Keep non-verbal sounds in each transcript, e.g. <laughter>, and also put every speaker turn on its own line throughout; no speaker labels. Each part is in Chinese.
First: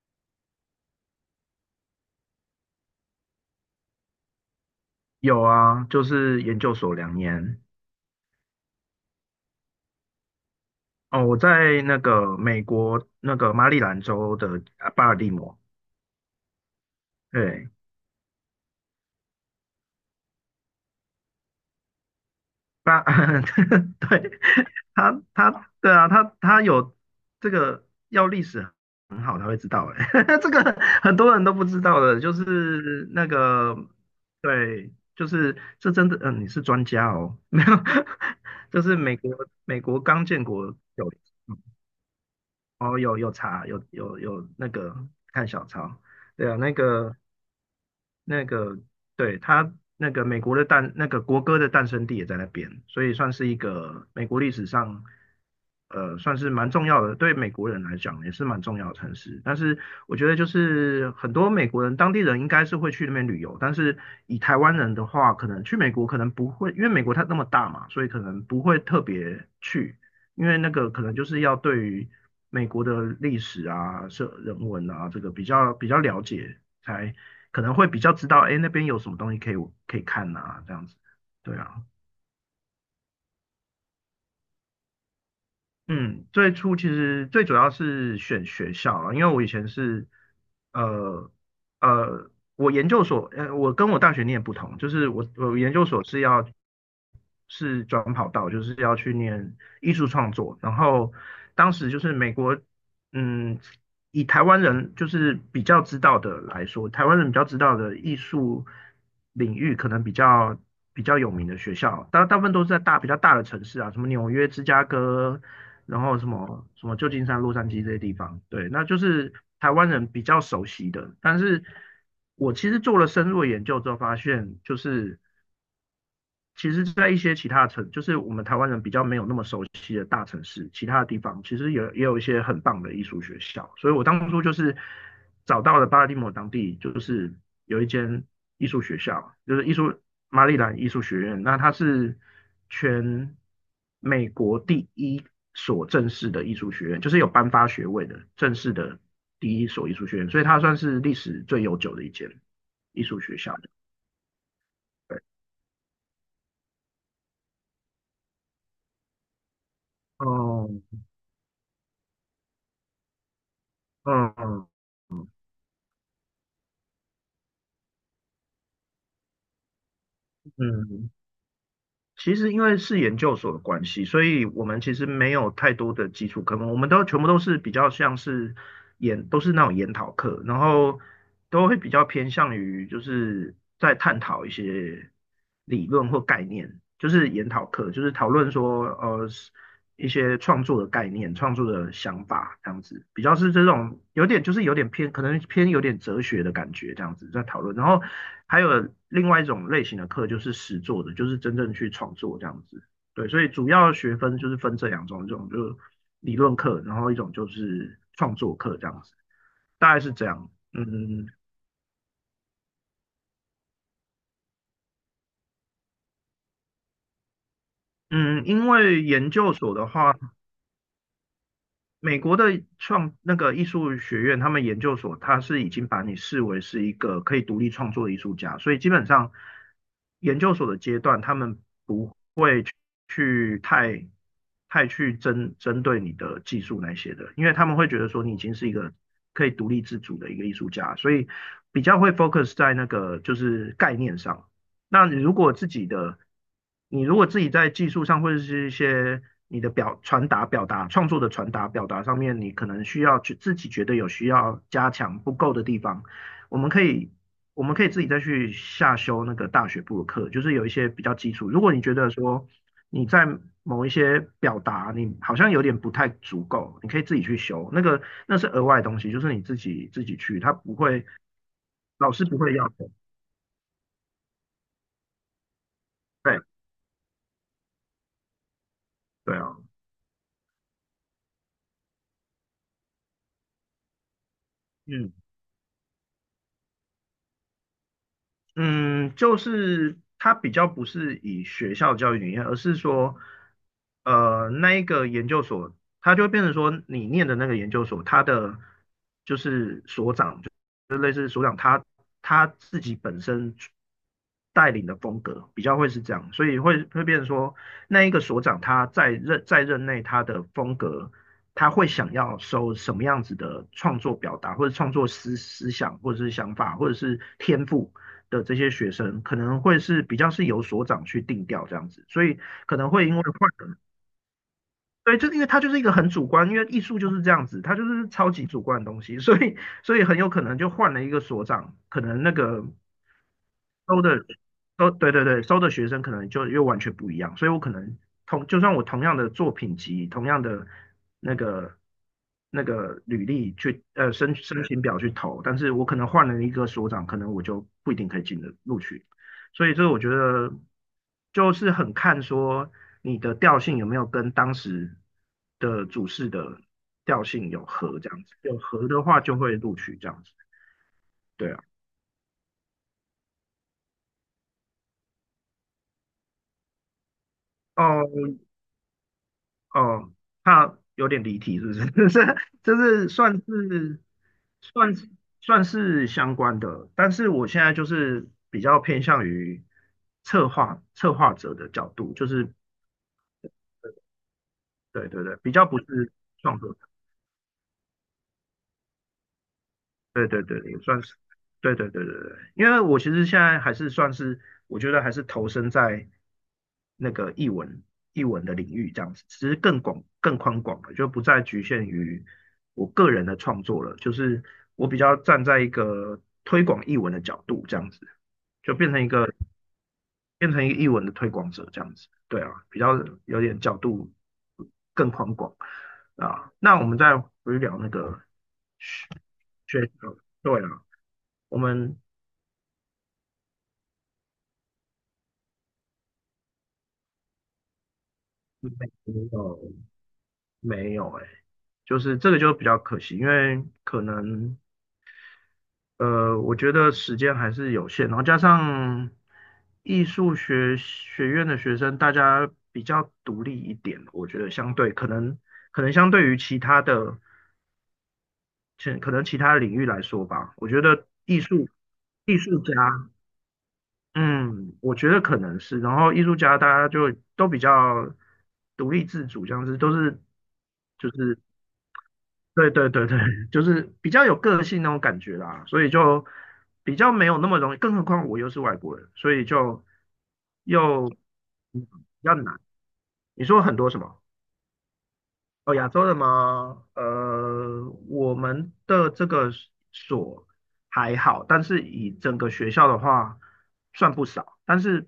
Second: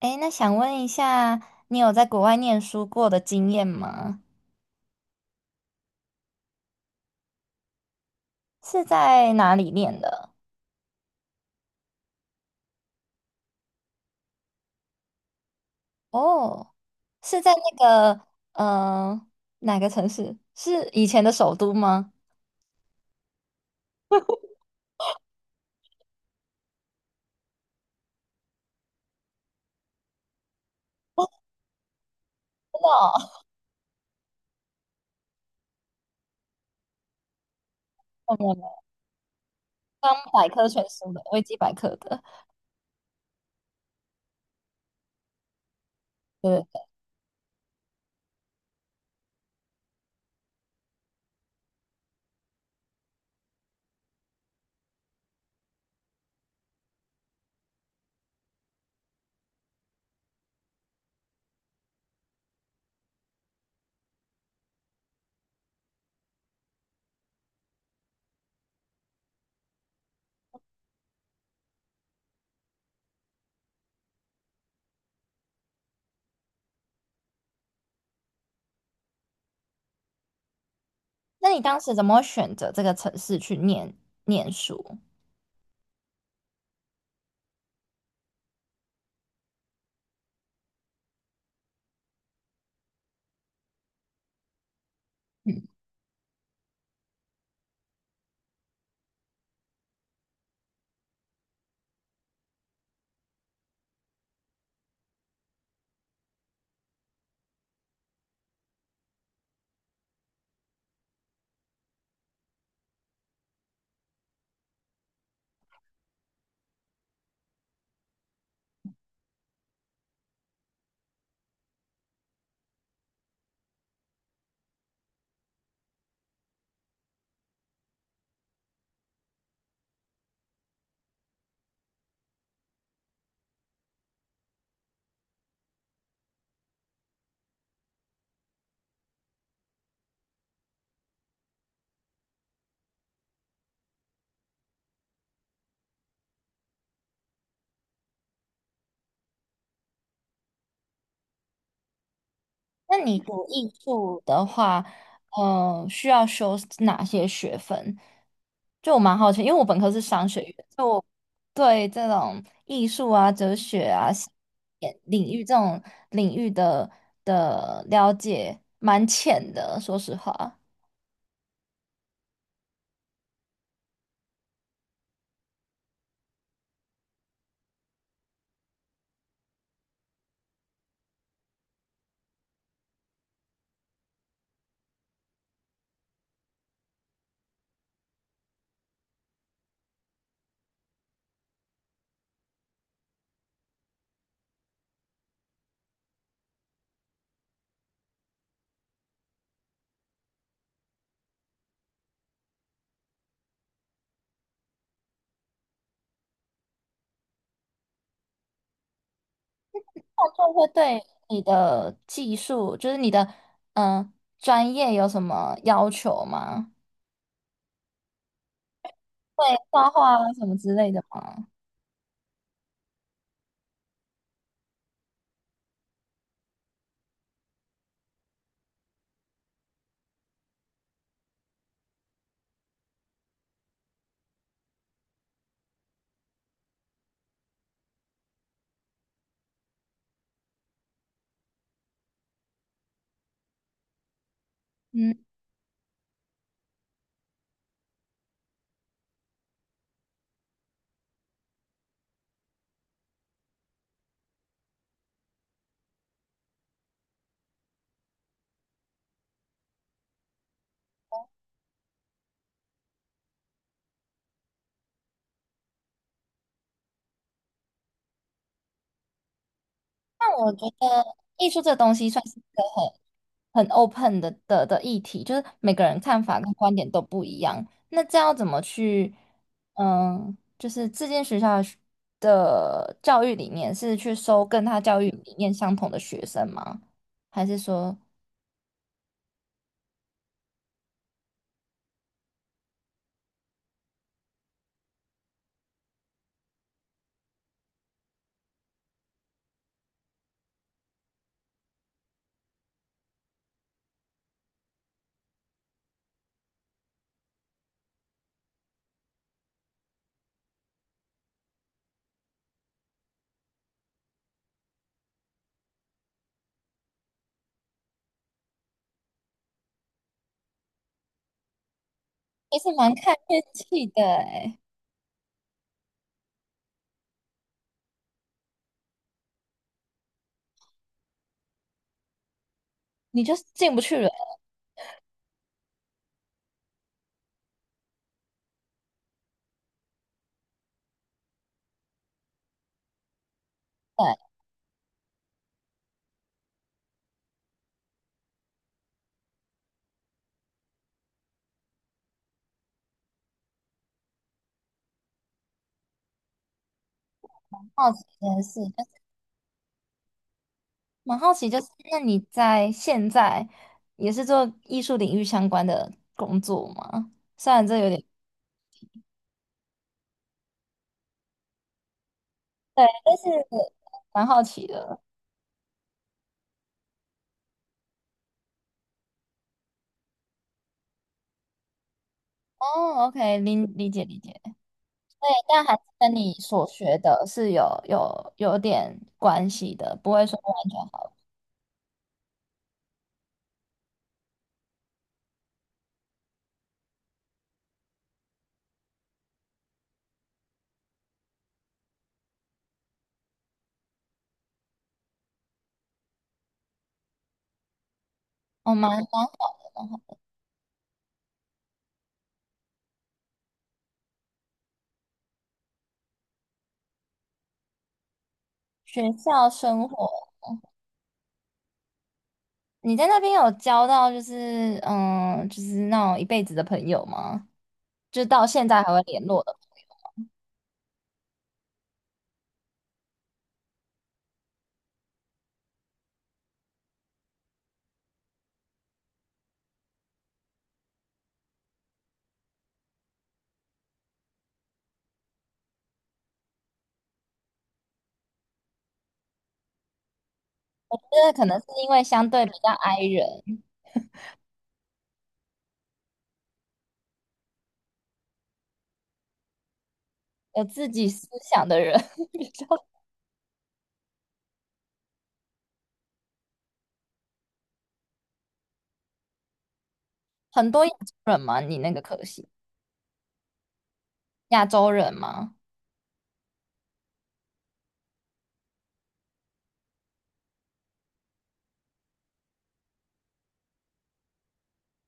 诶，那想问一下，你有在国外念书过的经验吗？
有啊，就是研究所2年。
是在哪里念的？
哦，我在那个美国那个马里兰州的啊巴尔的摩，
哦，是在
对，
那个呃哪个城市？是以前的首都吗？
巴，<laughs>
<laughs>
对，
真
他对啊，他有这个要历史很好才会知道，哎，<laughs> 这个很多人都不知道的，就是那
的
个对，就是这真的，你是专家哦，<laughs> 没有，
哦，没有没
就
有，
是美国
刚
刚建
百
国
科全书
有。
的，维基百科的。
哦，有查，有有有那个看小抄，对啊，
对，
那个那个对那个美国的那个国歌的诞生地也在那边，所以算是一个美国历史上算是蛮重要的，对美国人来讲也是蛮重要的城市。但是我觉得就是很多美国人当地人应该是会去那边旅游，但是以台湾人的话，可能去美国可能不会，因为美国它那么大嘛，所以可能不会特别去，因为那个可能就是要对于美国的历史啊、社人文啊这个比较了解才。可能会比较知道，哎，那边有什么东西可以看呐、这样子。
那
对
你当
啊，
时怎么会选择这个城市去念书？
嗯，最初其实最主要是选学校了，因为我以前是，呃我研究所，我跟我大学念不同，就是我研究所是要是转跑道，就是要去念艺术创作，然后当时就是美国，嗯，以台湾人就是比较知道的来说，台湾人比较知道的艺术领域，可能比较有名的学校，大部分都是在比较大的城市啊，什么纽约、芝加哥，然后什么旧金山、洛杉矶这些地方。对，那就是台湾人比较熟悉的。但是我其实做了深入的研究之后，发现就是其实，在一些其他城，就是我们台湾人比较没有那么熟悉的大城市，其他的地方其实也有一些很棒的艺术学校。所以我当初就是找到了巴尔的摩当地，就是有一间艺术学校，就是马里兰艺术学院。那它是全美国第一所正式的艺术学院，就是有颁发学位的正式的第一所艺术学院，所以它算是历史最悠久的一间
那
艺
你
术学
读
校。
艺术的话，
对，
需要修哪些学分？就我蛮好奇，因为我本科是商学院，
哦，
就我对这种艺术啊、哲学啊
嗯。
领域这种领域的了解蛮浅的，说实话，
嗯，其实因为是研究所的关系，所以我们其实没有太多的基础科目，我们都全部都是比较像是都是那种研讨课，然后都会比较偏向于就是在探讨一些理论或概念，就是研讨课，就是讨论说一些创作的概念、创作的想法这样子，比较是这种有点就是有点偏，可能偏有点哲学的感觉这样子在讨论。然后还有另外一种类型的课就是实作的，就是真正去创作这样子。对，所以主要学分就是分这两种，一种就是理论课，然后一种就是创作课这样子，大概是这样。
就会
嗯
对
嗯，
你的技术，就是你的嗯、呃专业有什么要求吗？
嗯嗯因为研
会
究所的
画画
话，
啊什么之类的吗？
美国的那个艺术学院，他们研究所，他是已经把你视为是一个可以独立创作的艺术家，所以基本上研究所的阶段，他们会去太太去针对你的技术那些的，因为他们会觉得说你已经是一个可以独立自主的一个艺术家，所以比较会 focus 在那个就是概念上。那你
嗯，
如果自己的，你如果自己在技术上或者是一些你的传达、表达、创作的传达、表达上面，你可能需要去自己觉得有需要加强不够的地方。我们可以我们可以自己再去下修那个大学部的课，就是有一些比较基础。如果你觉得说你在某一些表达你好像有点不太足够，你可以自己去修，那个那是额外的东西，就是你自己
那
去，
我
他
觉
不会
得艺术这东西
老
算
师
是
不
一
会
个
要求。
很很 open 的议题，就是每个人看法
对
跟观点都不一样。那这样要怎么去，
对啊，
嗯，就是这间学校的的教育理念是去收跟他教育
嗯
理念相同的学生吗？还是说
嗯，就是它比较不是以学校教育理念，而是说。呃，那一个研究所，它就会变成说，你念的那个研究所，它的就是他自己本身带领的风格，比较会是这样，所以会变成说，那一个所长他在任内他的风格，他会想要收什么样子的创作表达，或者创作思想，或者是想法，或者是天赋。的这些学生可能会是比较是由所长去定调这样子，所以
其是
可能
蛮
会
看
因为
运
换人
气的诶，
对，就是因为他就是一个很主观，因为艺术就是这样子，他就是超级主观的东西，所以很有可能就换了一个所长，可能那个
你就是进不去
收
了。
的对对对收的学生可能就又完全不一样，所以我可能就算我同样的作品集、同样的那个那个履历去
对，
申请表去投，但是我可能换了一个所长，可能我就不一定可以录取。所以这我觉得就是很看说你的调性有没有跟当时的主事的调性有
好
合
奇
这样
这
子，
件
有
事，就
合
是
的话就会录取这样子。
蛮好奇，
对
就
啊。
是那你在现在也是做艺术领域相关的工作吗？虽然这有点
哦，哦，怕有点离题，是不是？<laughs> 这这
对，
是
但是
算是
蛮好奇
算
的。
是算是相关的，但是我现在就是比较偏向于策划者的角度，就是
哦，OK，理解理解，
对对
哎
对，比
但
较
还
不
是
是
跟你
创
所
作者。
学的是有有点关系的，不会
对
说
对对，
完全
也算
好。
是，对对对对对，因为我其实现在还是算是，我觉得还是投身在那个译文的领域这样子，其实更广更宽广了，就不再局限于我个人的创作了，就是我比较站在一个推广译文的角度这样子，
我
就
们 <laughs>
变成一个译文的推广者这样子，对啊，比较有点角度更宽广啊。那我们再回去聊那个
学校生
学，
活，
对啊。我们
你在那边有交到就是嗯，就是那种一辈子的朋友吗？就到现在
没
还会联络的
有，没有哎、就是这个就比较可惜，因为可能我觉得时间还是有限，然后加上艺术学院的学生，大家比较独立一点，我觉得相对可能相对于其他的，可能其他领域来说吧，我觉得
因为可能是因为相
艺
对比
术
较
家，
i 人，
嗯，我觉得可能是，然后艺术家大家就都比较独立自主，这样子都是。
有自己思想的人 <laughs> 比较
对对对对，就是比较有个性那种感觉啦，所以就比较没有那么容易，更何况我又是外国人，所以就
很多亚
又
洲人吗？你
比
那个可
较
系
难。你说很多什么？
亚洲人吗？
哦，亚洲的吗？我们的这个所还好，但是以整个学校的话，算不少，但是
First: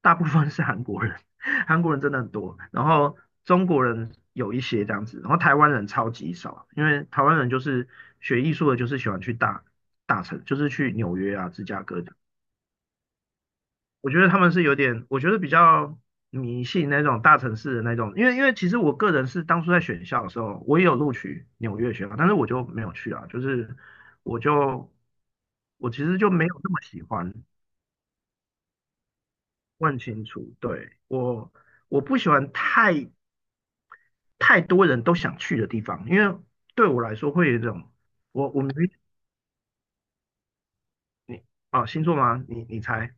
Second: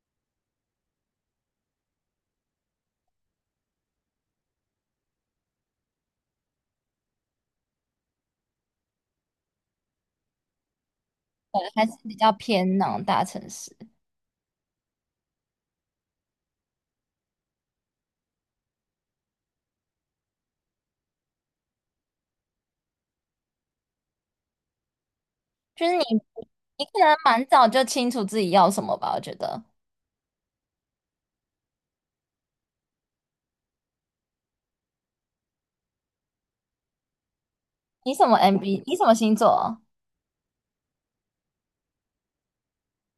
大部分是韩国人，<laughs> 韩国人真的很多，然后中国人有一些这样子，然后台湾人超级少，因为台湾人就是学艺术的，就是喜欢去大城，就是去纽约啊、芝加
还是
哥
比较偏那种大城市？
我觉得他们是有点，我觉得比较迷信那种大城市的那种，因为其实我个人是当初在选校的时候，我也有录取纽约学校，但是我就没有去啊，就是我就
就
我
是你。
其实就没有那么
你可
喜
能
欢，
蛮早就清楚自己要什么吧，我觉得。
问清楚，对，我不喜欢太多人都想去的地方，因为对我来说会有一种
你什么
我我们
MB？你什么星座
你啊、星座吗？你猜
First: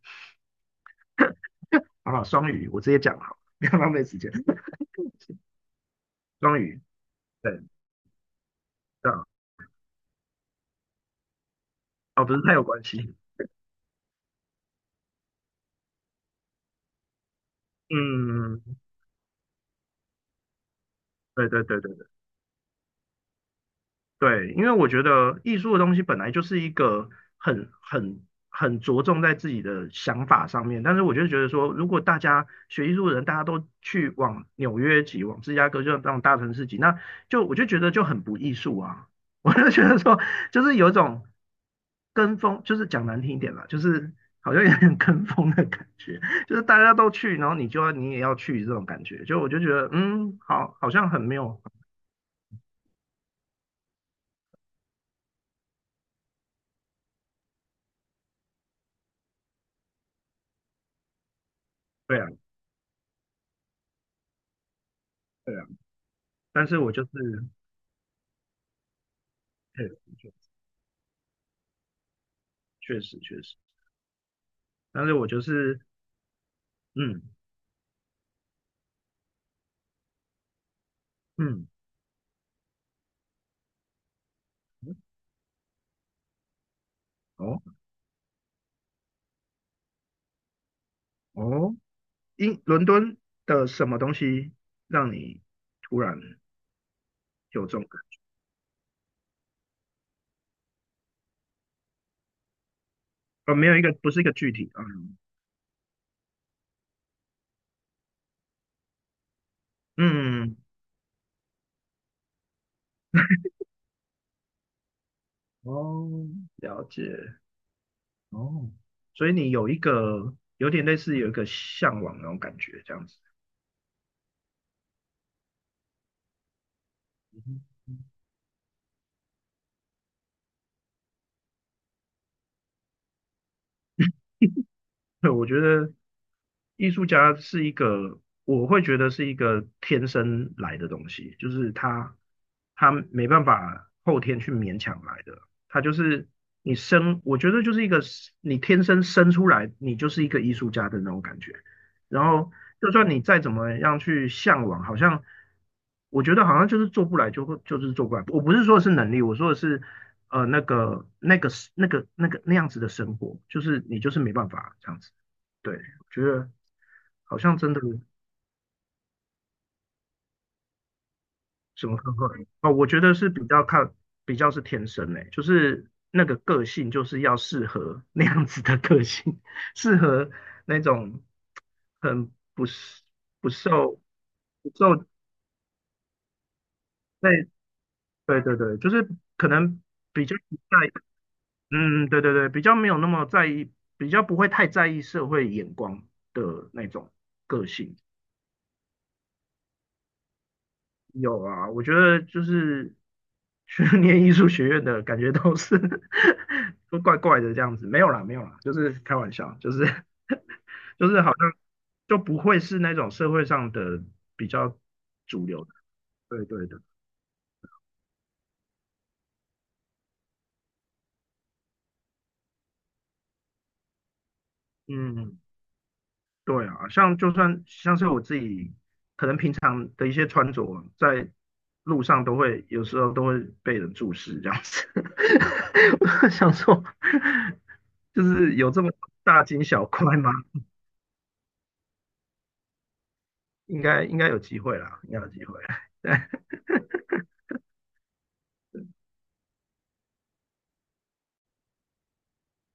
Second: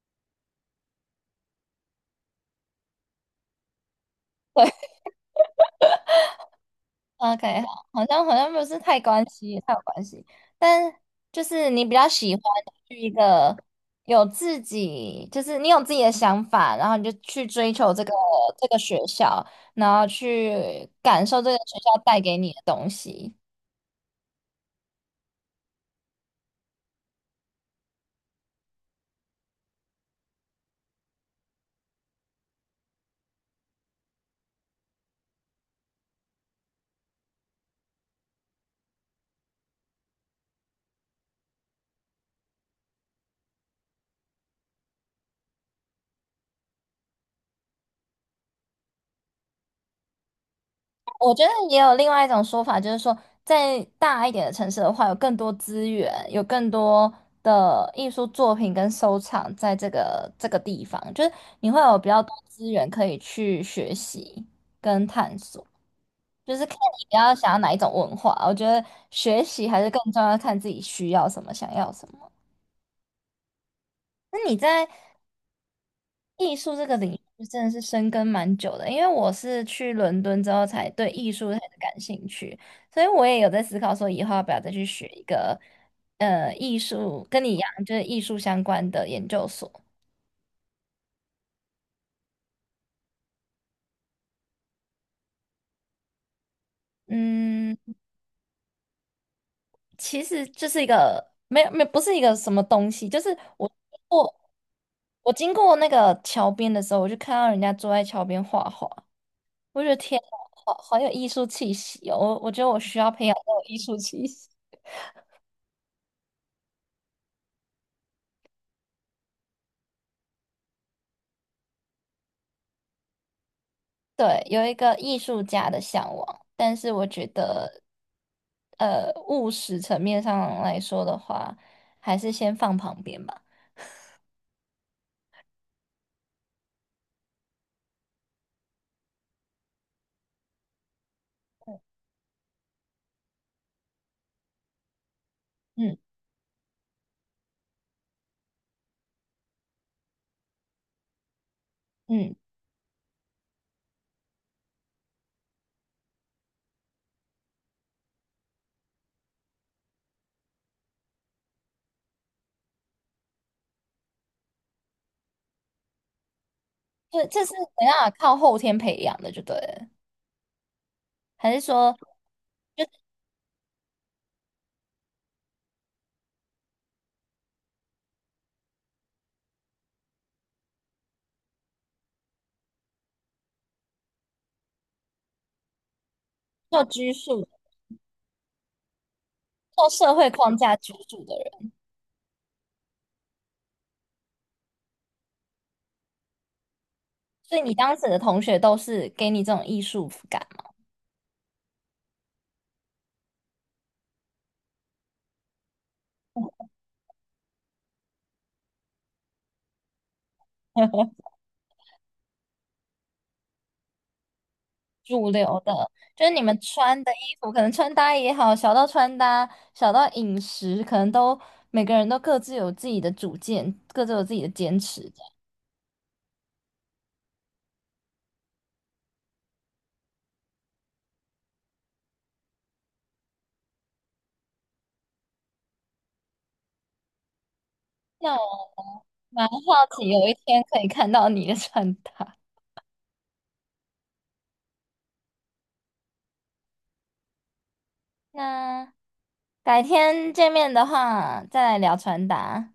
好不好？双鱼，我直接讲好，<laughs> 不要浪费时间，双鱼，
？OK，
对，
好，好像不是太
这
关
样
系，太有关系。但就是你比较
啊哦，
喜
不是
欢
太有关
去一
系。
个有自己，就是你有自己的想法，然后你就去追求这个
嗯，
学校，然后去感受
对
这个
对
学
对对
校
对
带给你的东西。
对，因为我觉得艺术的东西本来就是一个很着重在自己的想法上面，但是我就觉得说，如果大家学艺术的人，大家都去往纽约挤，往芝加哥就往大城市挤，那就我就觉得就很不艺术啊，<laughs> 我就觉得说，就是有一种跟风，就是讲难听一点啦，就是好像有点跟风的感觉，就是大家都去，然后你也要去这种感觉，就我就觉得好，好像很
我
没
觉得
有。
也有另外一种说法，就是说，在大一点的城市的话，有更多资源，有更多的艺术作品跟收藏在这个地方，就是你会有比
对
较
啊。
多资源可以去学习跟探
对
索，
啊，
就是
但
看
是我就
你
是，
比较想要哪一种文化。我觉得学习还
确
是更
实
重要，看自己需要什么，想要什么。
确实,确实，
那你在
但是我就是，
艺术这个领
嗯
域真的是深耕蛮久的，因为我是去伦敦之后才对艺术开始
嗯，
感兴趣，所以我也有在思考说以后要不要再去学一个艺术，跟你一
哦
样就是艺术相关的研究所。
哦，英伦敦的什么东西让你突然有这
嗯，
种感？
其实就是一个没有没有不是一个什么东西，就是
呃，没有一个，不是一个具体啊，嗯
我经过那个桥边的时候，我就看到人家坐在桥边画画，我觉得天啊，
嗯，嗯
好好有艺术气息哦，我觉得我需要培养这种艺术气息。
哦，了解，哦，所以你有一个有点类似有一个向往那种感觉，这样子，
对，有一个艺术家的向往，但是我觉
嗯
得，务实层面上来说的话，还是先放旁边吧。
对，我觉得艺术家是一个，我会觉得是一个天生来的东西，就是他没办法后天去勉强来的，他就
嗯
是你生，我觉得就是一个你天生生出来，你就是一个艺术家的那种感觉。然
嗯，
后就算你再怎么样去向往，好像我觉得好像就是做不来就会就是做不来。我不是说的是能力，我说的是呃那个那个那个那样子的生活，就是你就是没办法这样子。对，我觉得
这
好
这是
像真的
怎样法靠后天培养的，就对了，还是
什
说
么课会哦，我觉得是比较看，比较是天生诶、就是那个个性就是要适合那样子的个性，<laughs> 适合那种很不是不受不受
受拘
在
束、
对，就是可能
受社
比
会
较
框
不
架
在意
拘束的人？
对对对，比较没有那么在意，比较不会太在意社会眼光的那种
所以
个
你当
性。
时的同学都是给你这种艺术感
有啊，我觉得就是去 <laughs> 念艺术学院的感觉都是
吗？
<laughs> 都怪怪的这样子，没有啦，没有啦，就是开玩笑，就是 <laughs> 就是
<laughs>
好像就不会是那种社会上的比较
主
主
流
流的，
的，就是你
对
们
对的，
穿的衣服，可能穿搭也好，小到穿搭，小到饮食，可能都每个人都各自有自己的主见，各自有自己的坚持的。
嗯。对啊，像就算像是我自己，可能平常的一些穿着，在路上都会有时候都会被人注视这样子。<laughs> 我就想说，就是有这么
那
大
我
惊
蛮
小
好奇，
怪
有
吗？
一天可以看到你的穿搭。<laughs>
应该应该有机会啦，应该有机会。<laughs> 对，
那改天见面的话，再来聊穿搭。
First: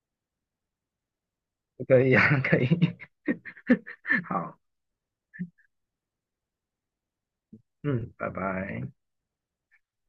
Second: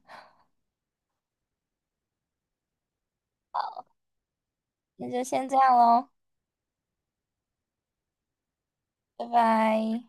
可以啊，可以。<laughs> 好，
那就先这样喽，
嗯，拜拜。
拜拜。